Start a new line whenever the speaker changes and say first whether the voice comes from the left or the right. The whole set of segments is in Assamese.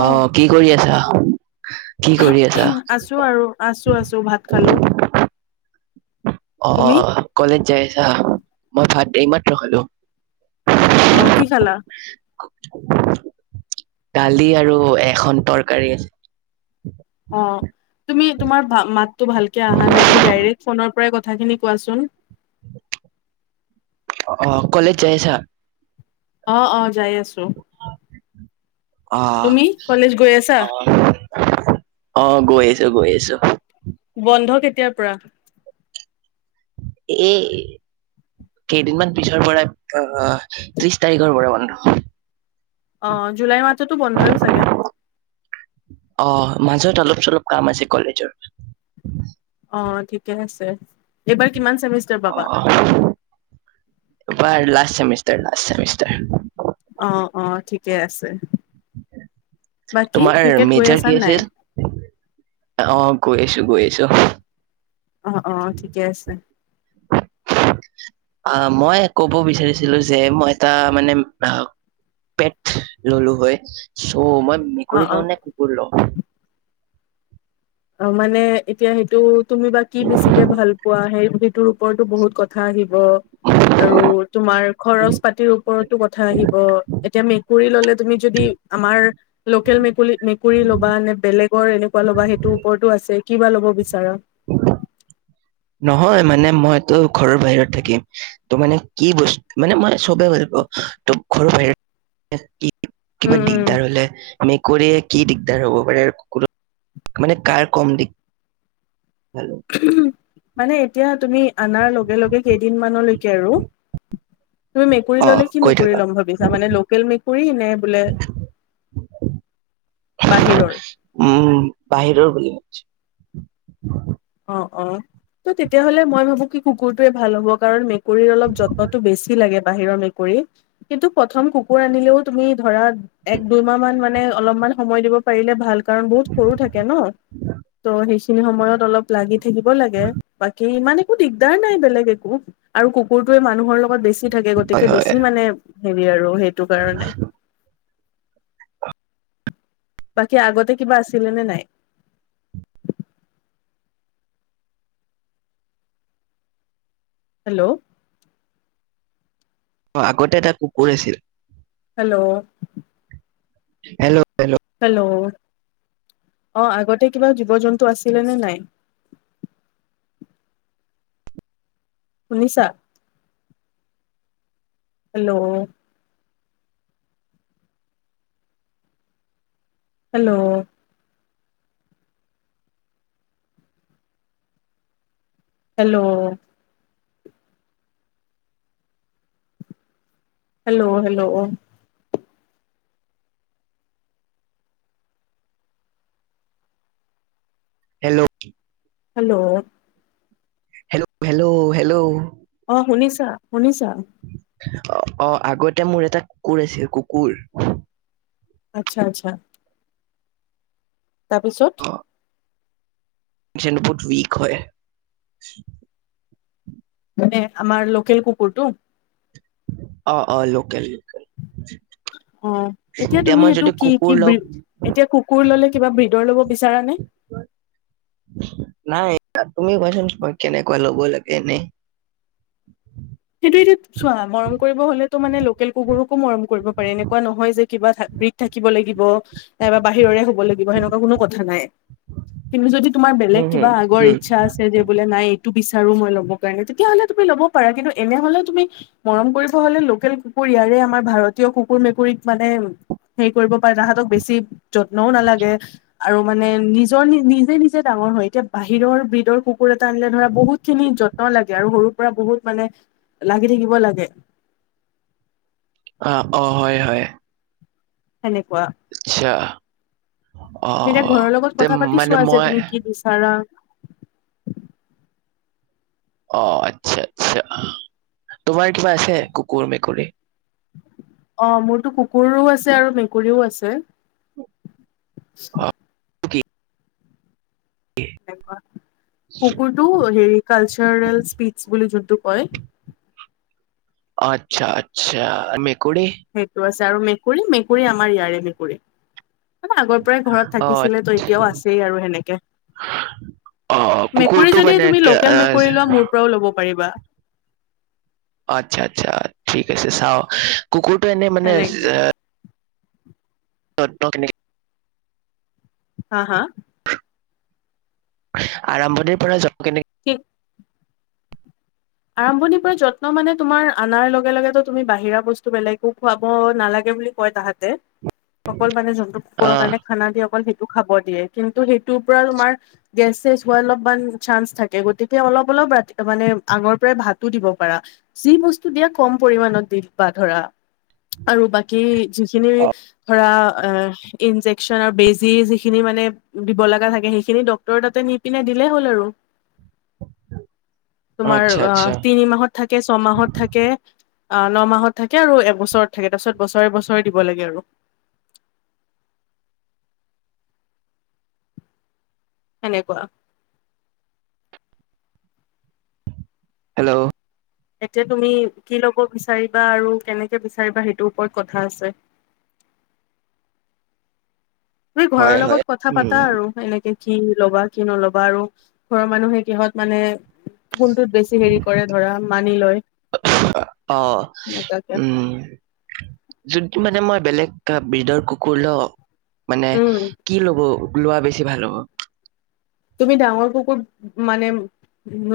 right: অ কি কৰি আছা? কি কৰি আছা?
left: আছো আৰু আছো আছো ভাত খালো ।
right: অ, কলেজ যাই আছা? [unintelligible] এইমাত্ৰ খালো ।
left: অহ, কি খালা?
right: দালি আৰু এখন তৰকাৰী আছে ।
left: অ তুমি তোমাৰ মাত, ভাতটো ভালকে আহা নাই, তুমি ডাইৰেক্ট ফোনত [unintelligible] কথাখিনি কোৱাচোন ।
right: অ কলেজ যাই আছা?
left: অ অ যাই আছো ।
right: অ'
left: তুমি কলেজ গৈ আছা?
right: অ' অ গৈ আছো গৈ আছো ।
left: বন্ধ কেতিয়াৰ পৰা?
right: এই কেইদিনমান পিছৰ পৰা অহ ত্ৰিশ তাৰিখৰ পৰা বন্ধ।
left: অহ, জুলাই মাহটো টো বন্ধ হয় চাগে ।
right: অ' মাজত অলপ চলপ কাম আছে কলেজৰ।
left: অ ঠিকে আছে । এইবাৰ, কিমান চেমিষ্টাৰ পাবা?
right: এবাৰ লাষ্ট চেমিষ্টাৰ লাষ্টেমিষ্টাৰ
left: অ অ ঠিকে আছে বাকী
right: তোমাৰ
left: ক্ৰিকেট গৈ
right: মেজাৰ
left: আছা
right: কি
left: নাই
right: আছিল অ গৈ আছো গৈ আছো নিছ [unintelligible]
left: অ অ ঠিকে আছে ।
right: অ মই কব বিচাৰিছিলো যে মই এটা মানে পেট ললো হয় । চ' মই
left: অ
right: মেকুৰী
left: অ
right: লওঁ নে কুকুৰ লওঁ ।
left: অ মানে এতিয়া সেইটো তুমি বা কি বেছিকে ভাল পোৱা সেই সিটোৰ ওপৰতো বহুত কথা আহিব । আৰু তোমাৰ খৰচ পাতিৰ ওপৰতো কথা আহিব এতিয়া মেকুৰী ললে তুমি যদি আমাৰ লোকেল মেকুৰী মেকুৰী ল'বা নে বেলেগৰ এনেকুৱা ল'বা সে টো ওপৰতো আছে কি বা ল'ব বিচাৰা ।
right: নহয় মানে মইতো ঘৰৰ বাহিৰত থাকিম তোৰ মানে কি বস্তু মানে মই চবে ভাল পাওঁ ত ঘৰৰ বাহিৰত
left: উম
right: কিবা
left: উম
right: দিগদাৰ হলে আমি কৰি কি দিগদাৰ হব পাৰে কো মানে কাৰৰ কম দিক
left: মানে এতিয়া তুমি অনাৰ লগে লগে কেইদিনমানানলৈকে আৰু তুমি মেকুৰী
right: অ
left: ল'লে কি
right: কৈ
left: মেকুৰী
right: থাকা
left: ল'ম ভাবিছা মানে লোকেল মেকুৰী । বাহিৰৰ
right: উম বাহিৰৰ বুলি [unintelligible]
left: অ অ ত তেতিয়াহ'লে মই ভাবো কি কুকুৰটোয়ে ভাল হ'ব কাৰণ মে কৰি অলপ যত্নটো বেছি লাগে । বাহিৰৰ মেকুৰী কিন্তু প্ৰথম কুকুৰ আনিলেও তুমি ধৰা এক দুইমাহ মান মানে অলপমান সময় দিব পাৰিলে ভাল কাৰণ বহুত সৰু থাকে ন ত সেইখিনি সময়ত অলপ লাগি থাকিব লাগে বাকী ইমান একো দিগদাৰ নাই বেলেগ একো আৰু কুকুৰটোৱে মানুহৰ লগত বেছি থাকে গতিকে
right: হয় হয়
left: বেছি মানে হেৰি আৰু সেইটো কাৰণে । বাকী আগতে কিবা আছিলে নে নাই। হেল্ল'।
right: আগতে এটা কুকুৰ আছিল।
left: হেল্ল'।
right: Hello hello.
left: হেল্ল' অ', আগতে কিবা জীৱ জন্তু আছিলে নে নাই? শুনিছা? Hello. Hello. Hello. Hello hello অ'।
right: Hello.
left: Hello.
right: Hello hello hello.
left: অ শুনিছা? শুনিছা?
right: অ, অ', আগতে মোৰ এটা কুকুৰ আছিল কুকুৰ।
left: আচ্ছা, আচ্ছা। তাৰপিছত?
right: চেণ্ন্দপুট উইক হয়।
left: মানে আমাৰ লোকেল কুকুৰটো।
right: অ, অ'লোকেল, লোকেল।
left: অ', এতিয়া তুমি
right: মই
left: সেইটো
right: যদি
left: কি
right: কুকুৰ
left: কি
right: লগ
left: এতিয়া কুকুৰ ললে কিবা বি--। দৰ ল'ব বিচাৰানে?
right: নাই তুমি কচোন কেনেকুৱা ল'ব লাগেনে?
left: সেইটো এতিয়া চোৱা, মৰম কৰিব হলেতো মানে লোকেল কুকুৰকো মৰম কৰিব পাৰে, এনেকুৱা নহয় যে কিবা বিগ থাকিব লাগিব, নাইবা বাহিৰৰে হব লাগিব, সেনেকুৱা কোনো কথা নাই। কিন্তু, যদি তোমাৰ বেলেগ
right: হম
left: কিবা
right: হম
left: আগৰ
right: হম
left: ইচ্ছা আছে যে, বোলে নাই--। তটো বিচাৰো মই ল'ব কাৰণে তেতিয়া হ'লে তুমি ল'ব পাৰা। কিন্তু, তেনেহলে তুমি মৰম কৰিব হলে, লোকেল কুকুৰ ইয়াৰে আমাৰ ভাৰতীয় কুকুৰ-মেকুৰীক মানে হেৰি কৰিব পাৰা। তাহাঁতক বেছি--। যত্নও নালাগে। আৰু মানে নিজৰ নি নিজে নিজে ডাঙৰ হয়। এতিয়া বাহিৰৰ ব্ৰীডৰ ক--। ককুৰ এটা আনিলে ধৰা বহুত খিনি যত্ন লাগে, আৰু সৰু--। পৰা বহুত মানে--। লাগি থাকিব লাগে।
right: অ, অ', হয়, হয়।
left: হয় নেকি?
right: আচ্ছা অ
left: তুমি এতিয়া ঘৰৰ লগত
right: তে
left: কথা পাতি
right: মানে
left: চোৱা যে
right: মই
left: তুমি কি বিচাৰা।
right: অ আচ্ছা, আচ্ছা তোমাৰ কিবা আছে, কুকুৰ-মেকুৰী?
left: অ', মোৰতো কুকুৰো আছে আৰু মেকুৰীও আছে।
right: অ
left: [unintelligible]
right: কি
left: এনেকুৱা কুকুৰটো হেৰি কালচাৰেল স্পীচ্চ বুলি যোনটো কয়্
right: অ আচ্ছা আচ্ছা। মেকুৰী
left: সেইটো আছে। আৰু মেকুৰী মেকুৰী আমাৰ ইয়াৰে মেকুৰী। মানে আগৰ পৰাই ঘৰত
right: অ
left: থাকিছিলে তো এতিয়াও আছেই আৰু সেনেকে,
right: অ
left: মেকুৰী
right: কুকুৰটো
left: যদি
right: মানে
left: তুমি
right: কে-
left: লোকেল
right: আহ,
left: মেকুৰী লোৱা মোৰ পৰাও ল'ব প। পাৰিবা।
right: আচ্ছা আচ্ছা ঠিক আছে চাওঁ। কুকুৰটো এনেই মানে
left: সেনেকে
right: [unintelligible]
left: হাঁ হাঁ।
right: আৰম্ভণিৰ পৰা য, ' কেনে-
left: ঠিক আৰম্ভণিৰ পৰা যত্ন মানে তোমাৰ অনাৰ লগে লগে তুমি বাহিৰা বস্তু বেলেগো খুৱাব নালাগে বুলি কয় তাহাঁতে অকল মানে কুকুৰৰ
right: আহ
left: কাৰণে খানা দি অকল। খাব দিয়ে কিন্তু সেইটোৰ পৰা তোমাৰ গেছ চেছ হোৱাৰ অলপমান চান্স থাকে। গতিকে অলপ অলপ ৰাতি মানে আগৰ পৰাই ভাতো দিব পাৰা যি বস্তু দিয়া কম পৰিমাণত মানত দিবা ধৰা। আৰু বাকী যিখিনি ধৰা ইন্জেকচন আৰু বেজি যিখিনি মানে দিব লগা থাকে সেইখিনি ডক্টৰ তাতে নিপিনে দিলেই হ'ল আৰু। তোমাৰ
right: আচ্ছা আচ্ছা
left: আহ তিনি মাহত থাকে ছয়মাহত থাকে। আহ ন মাহত থাকে আৰু এক বছৰত থাকে তাৰ পিছত বছৰে বছৰে দিব লাগে আৰু। সেনেকোৱা
right: হেল্ল'
left: এতিয়া তুমি কি লব বিচাৰিবা আৰু কেনেকে বিচাৰিবা সেইটোৰ ওপৰত কথা আছে। তুমি ঘৰৰ
right: হয় হয়
left: লগত কথা
right: উম
left: পাতা আৰু এনেকে। কি ল'বা কি নল'বা আৰু ঘৰৰ মানুহে কিহত মানে ফোনটোত বেছি হেৰি কৰে ধৰা মানি লয়
right: অ
left: এনেকুৱা কে
right: উম যদি মানে মই বেলেগ বিধৰ কুকুৰ লওঁ। মানে
left: উম
right: কি ল'ব। লোৱা বেছি ভাল হ'ব?
left: তুমি ডাঙৰ কুকুৰ মানে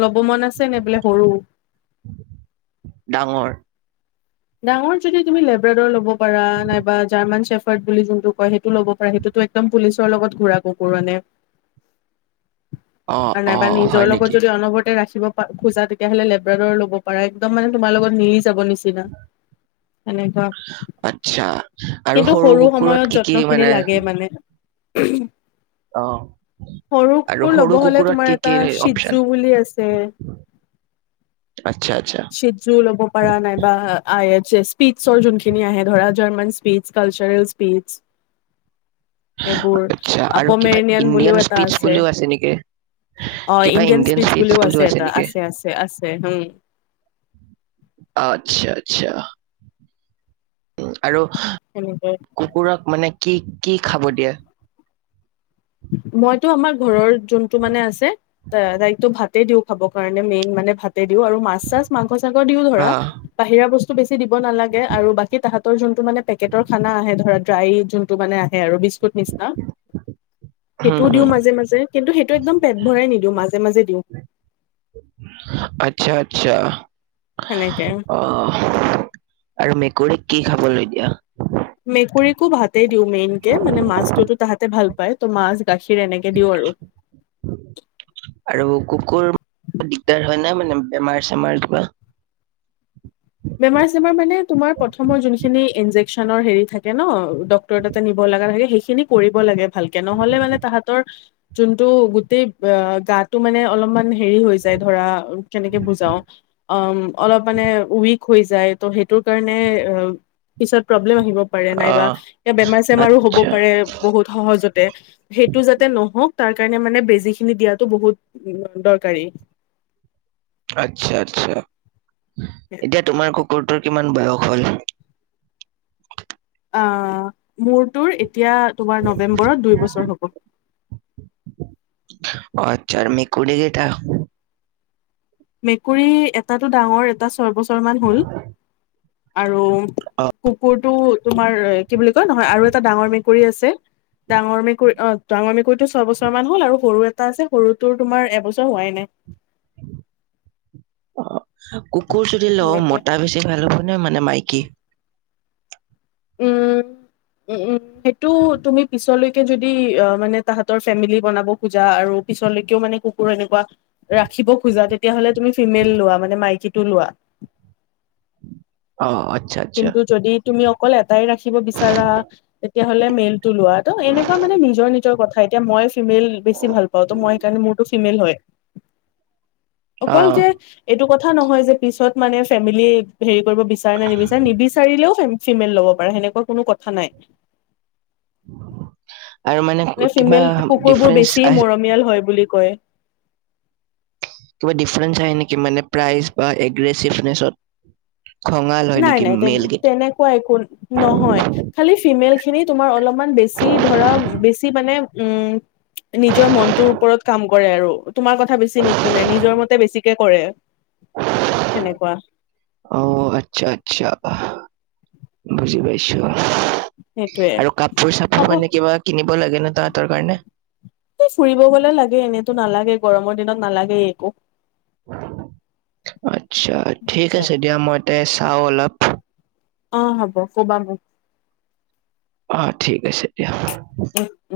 left: ল'ব মন আছে নে বোলে সৰু।
right: ডাঙৰ
left: ডাঙৰ যদি তুমি লেব্ৰেডৰ ল'ব। পৰা নাইবা জাৰ্মান চেফ। বুলি যোনটো কয় সেইটো ল'ব পাৰে সেইটো একদম পুলিচৰ লগত ঘুৰা কুকুৰ মানে।
right: অ অ
left: নাইবা নিজৰ
right: হয়
left: লগত
right: নেকি
left: যদি অনবৰতে ৰাখি খোজা তেতিয়াহ'লে লেব্ৰডৰ ল'ব পাৰে একদম মানে তোমাৰ লগত নিজ! যাব নিচিনা
right: আচ্ছা, আৰু সৰু কুকুৰত কি কি মানে।
left: উ।
right: অ
left: সৰু
right: আৰু
left: কুকুৰ
right: সৰু
left: লব হলে
right: কুকুৰত
left: তোমাৰ
right: কি
left: এটা
right: কি অপচন
left: চিজু বুলি আছে।
right: আচ্ছা আচ্ছা
left: চিযোৰ লব পা নাইবা আয়। চে। পিছৰ যোনখিনি আহে ধৰা। German speech cultural speech. সেইবোৰ
right: আচ্ছা আৰু কিবা
left: আপমেৰিনিয়ান
right: ইণ্ডিয়ান
left: বুলিও এটা
right: স্পিচ
left: আছে,
right: বুলিও নেকি
left: অ ইণ্ডিয়ান স্পিচ বুলিও আছে এটা আছে আছে আছে।
right: আচ্ছা আচ্ছা। আৰু
left: সেনেকুৱা
right: কুকুৰক মানে। কি কি খাব দিয়া।
left: মইতো আমাৰ ঘৰৰ। যোনটো মানে আছে দায়িত্ব ভাত। দিওঁ খাবৰ কাৰণে মেইন মানে ভাত। দিও আৰু মাছ চাছ মাংস চাংৰ দিও
right: অ
left: ধৰা, বাহিৰা বস্তু। বেছি দিব নালাগে আৰু বাকী তাহাঁতৰ যোনটো মানে পেকেটৰ খানা আহে ধৰা। ডাই যোনটো মানে আহে আৰু বিস্কুট নিচিনা।
right: হম
left: সেইটোও দিও
right: হম
left: মাজে মাজে কিন্তু সেইটো একদম পেট ভৰাই নিদিও মাজে। মাজে মাজে দিওঁ।
right: আচ্ছা আচ্ছা।
left: সেনেকে
right: আহ আৰু মেকুৰীক কি খাবলৈ দিয়া।
left: ভাতেই দিও মেইন কে মানে মাছতটোতো তাহাতে ভাল পায় ত মাছ। গাখীৰ এনেকে দিওঁ আৰু
right: আৰু কুকুৰ, দিগদাৰ। হয় ন মানে বেমাৰ চমজ বা।
left: [unintelligible] ডক্টৰেৰততে নিব লগা হয়ে। খিনি কৰিব লাগে ভালকে নহলে মানে তাহাঁতৰ যোনটো গোটেই অ গাটো মানে অলপমান। ব হৈ যায় তেই। তোৰ কাৰণে অ । পিছত। আহিব পাৰে
right: অ
left: নাইবা বেমাৰ চেমাৰ হব
right: আচ্ছা
left: পাৰে বহুত সহজতে সেইটো যাতে নহক তাৰ কাৰণে মানে বেজি খিনি দিয়াতো বহুত উ দৰকাৰী
right: আচ্ছা আচ্ছা । এতিয়া তোমাৰ কুকুৰটোত । কিমান বয়স হ'ল?
left: অ মোৰটোৰ এতিয়া তোমাৰ নৱেম্বৰত দুই বছৰ হ'ব ।
right: আটচ্চা মেকুৰি কেইটা
left: মেকুৰী এটাতটো ডাঙৰ এটা ছয় বছৰ মান হ'ল । আৰু
right: অ
left: কুকুৰটো তোমাৰ কি বুলি কয় নহয় আৰু এটা ডাঙৰ মেকুৰী আছে ডাঙৰ মেকুৰী অ ডাঙৰ মেকুৰীটো ছয় বছৰ মান হল আৰু সৰু এটা আছে সৰুটো তোমাৰ এবছৰ হোৱাই নাই ।
right: অ । কুকুৰ যদি লও
left: সেনেকে
right: মতা বেছি ভাল হ'ব। মানে মাইকী ।
left: উম উম উম সেইটো তুমি পিছলৈকে যদি মানে তাহতৰ ফেমিলি বনাব খোজা আৰু পিছলৈকেও মানে কুকুৰ এনেকুৱা ৰাখিব খোজা তে তেতিয়াহ'লে তুমি ফিমেল লোৱা মানে মাইকী তু লুৱা
right: অ আচ্ছা আচ্ছা
left: কিন্তু যদি তুমি অকল এটাই ৰাখিব বিচাৰা তেতিয়াহলে মেইল । লোৱা ত এনেকুৱা মানে নিজৰ কথা এতিয়া মই ফিমেল বেছি ভাল পাওঁ মই সেইকাৰণে মোৰ ফিমেল হয়
right: অ
left: অকল যে এইটো কথা । কথা নহয় যে পিছত মানে ফেমিলি হে কৰিব বিচাৰে নে নিবিছাৰে চাৰিলেও ফিমেল ল'ব পাৰে সেনেকুৱা কোনো কথা নাই ।
right: [inaudible]
left: মে
right: কিবা
left: ফিমেল কুকুৰ বোৰ
right: ডিফাৰেন্ঞ্চ
left: বেছি
right: আহ
left: মৰমীয়াল হয় বুলি ক কয় ।
right: কিবা ডিফাৰেন্ঞ্চ আহে নেকি মানে প্ৰাইজ বা এগ্ৰেচিভনেছত খঙাল হয়
left: নাই
right: নেকি
left: নাই তে
right: মেল কেইটা
left: তেনেকুৱা একো নহয় খালি ফিমেল । খিনি তোমাৰ অলপমান বেছি ধৰা বেছি মানে উম নিজৰ মনটোৰ ওপৰত কাম কৰে আৰু তোমাৰ কথা বেছি নুশুনে নিজৰ মতে বেছিকে কৰে সেনেকোৱা ।
right: অ আচ্ছা আচ্ছা বুজি পাইছো ।
left: সেইটোয়ে হব
right: মানে কিবা কিনিব লাগে ন তাহাঁতৰ কাৰণে
left: এই ফুৰিব গলে লাগে এনেতো নালাগে গৰমত । দিনত নালাগে একো ।
right: আচ্ছা ঠিক আছে দিয়া মই ইয়াতে আছো। আও অলপ।
left: অ হ'ব কবা মোক।
right: অ ঠিক আছে দিয়া। ফু [unintelligible]
left: উম উম